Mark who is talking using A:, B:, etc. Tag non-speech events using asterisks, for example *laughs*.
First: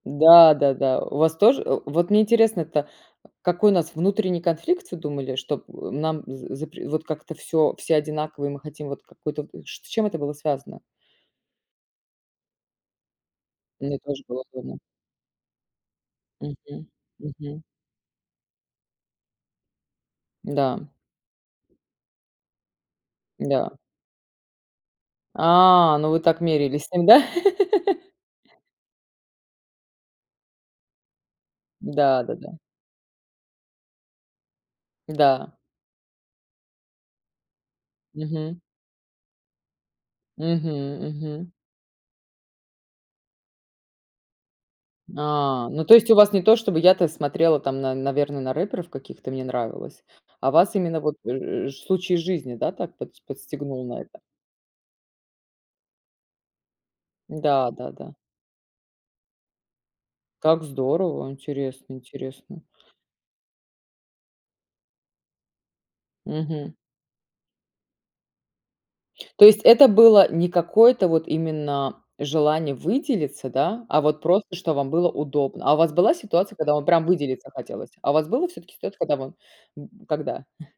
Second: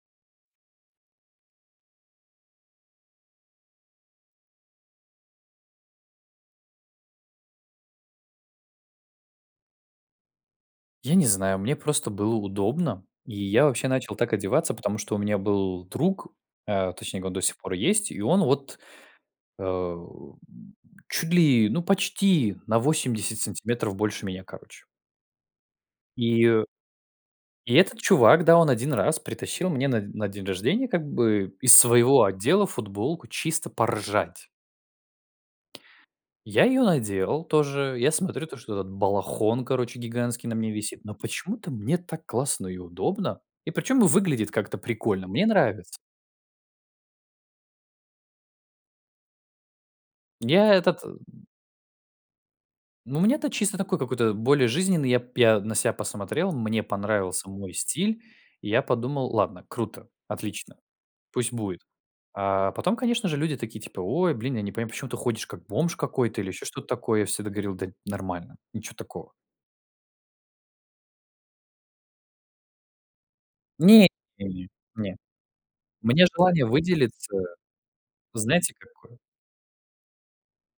A: Да-да-да, у вас тоже, э, вот мне интересно-то, какой у нас внутренний конфликт, всё думали, что, э, нам з запр вот как-то всё все одинаково, и мы хотим вот какую-то, вот ч с чем это было связано?
B: Я не знаю, мне просто было удобно, и я вообще
A: Мне
B: начал
A: тоже
B: так
A: было
B: одеваться,
A: удобно.
B: потому что у меня был друг,
A: Мгм,
B: э, точнее, он до сих
A: мгм.
B: пор есть, и он вот, эм,
A: Да.
B: чуть ли, ну, почти на 80
A: Да.
B: сантиметров больше меня, короче.
A: А, ну, вы так
B: И
A: мерялись с ним, да?
B: И этот
A: *laughs*
B: чувак, да, он один раз притащил мне на на день рождения как бы из своего
A: Да, да-да.
B: отдела футболку чисто поржать.
A: Да.
B: Я её надел тоже. Я смотрю, то
A: Мгм.
B: что этот балахон, короче, гигантский на
A: Мгм
B: мне висит, но
A: мгм.
B: почему-то мне так классно и удобно. И причём выглядит как-то прикольно. Мне
A: А, ну то
B: нравится.
A: есть у вас не то чтобы я-то смотрела, там на наверно, на рэперов каких-то, мне нравилось, а
B: Я
A: вас именно
B: этот, э
A: вот, э, ш случай из жизни, да, так под
B: Ну, мне-то чисто
A: подстегнул
B: такой
A: на это?
B: какой-то более жизненный. Я п я на себя посмотрел, мне понравился
A: Да
B: мой
A: да да.
B: стиль. Я подумал: "Ладно, круто,
A: Как
B: отлично,
A: здорово,
B: пусть будет".
A: интересно интересно.
B: Э, потом, конечно же, люди такие типа: "Ой, блин, я не понимаю, почему ты ходишь как бомж какой-то или ещё
A: Мгм.
B: что-то такое". Я всегда говорил: "Да нормально, ничё такого".
A: То есть это было не какое-то вот именно желание выделиться, да, а
B: Нет
A: вот просто,
B: нет
A: что вам было
B: нет.
A: удобно? А у вас была
B: Мне
A: ситуация,
B: желание
A: когда вам прям
B: выделиться,
A: выделиться хотелось? А у вас было
B: знаете,
A: всё-таки ситуация, когда
B: какое?
A: мы б когда?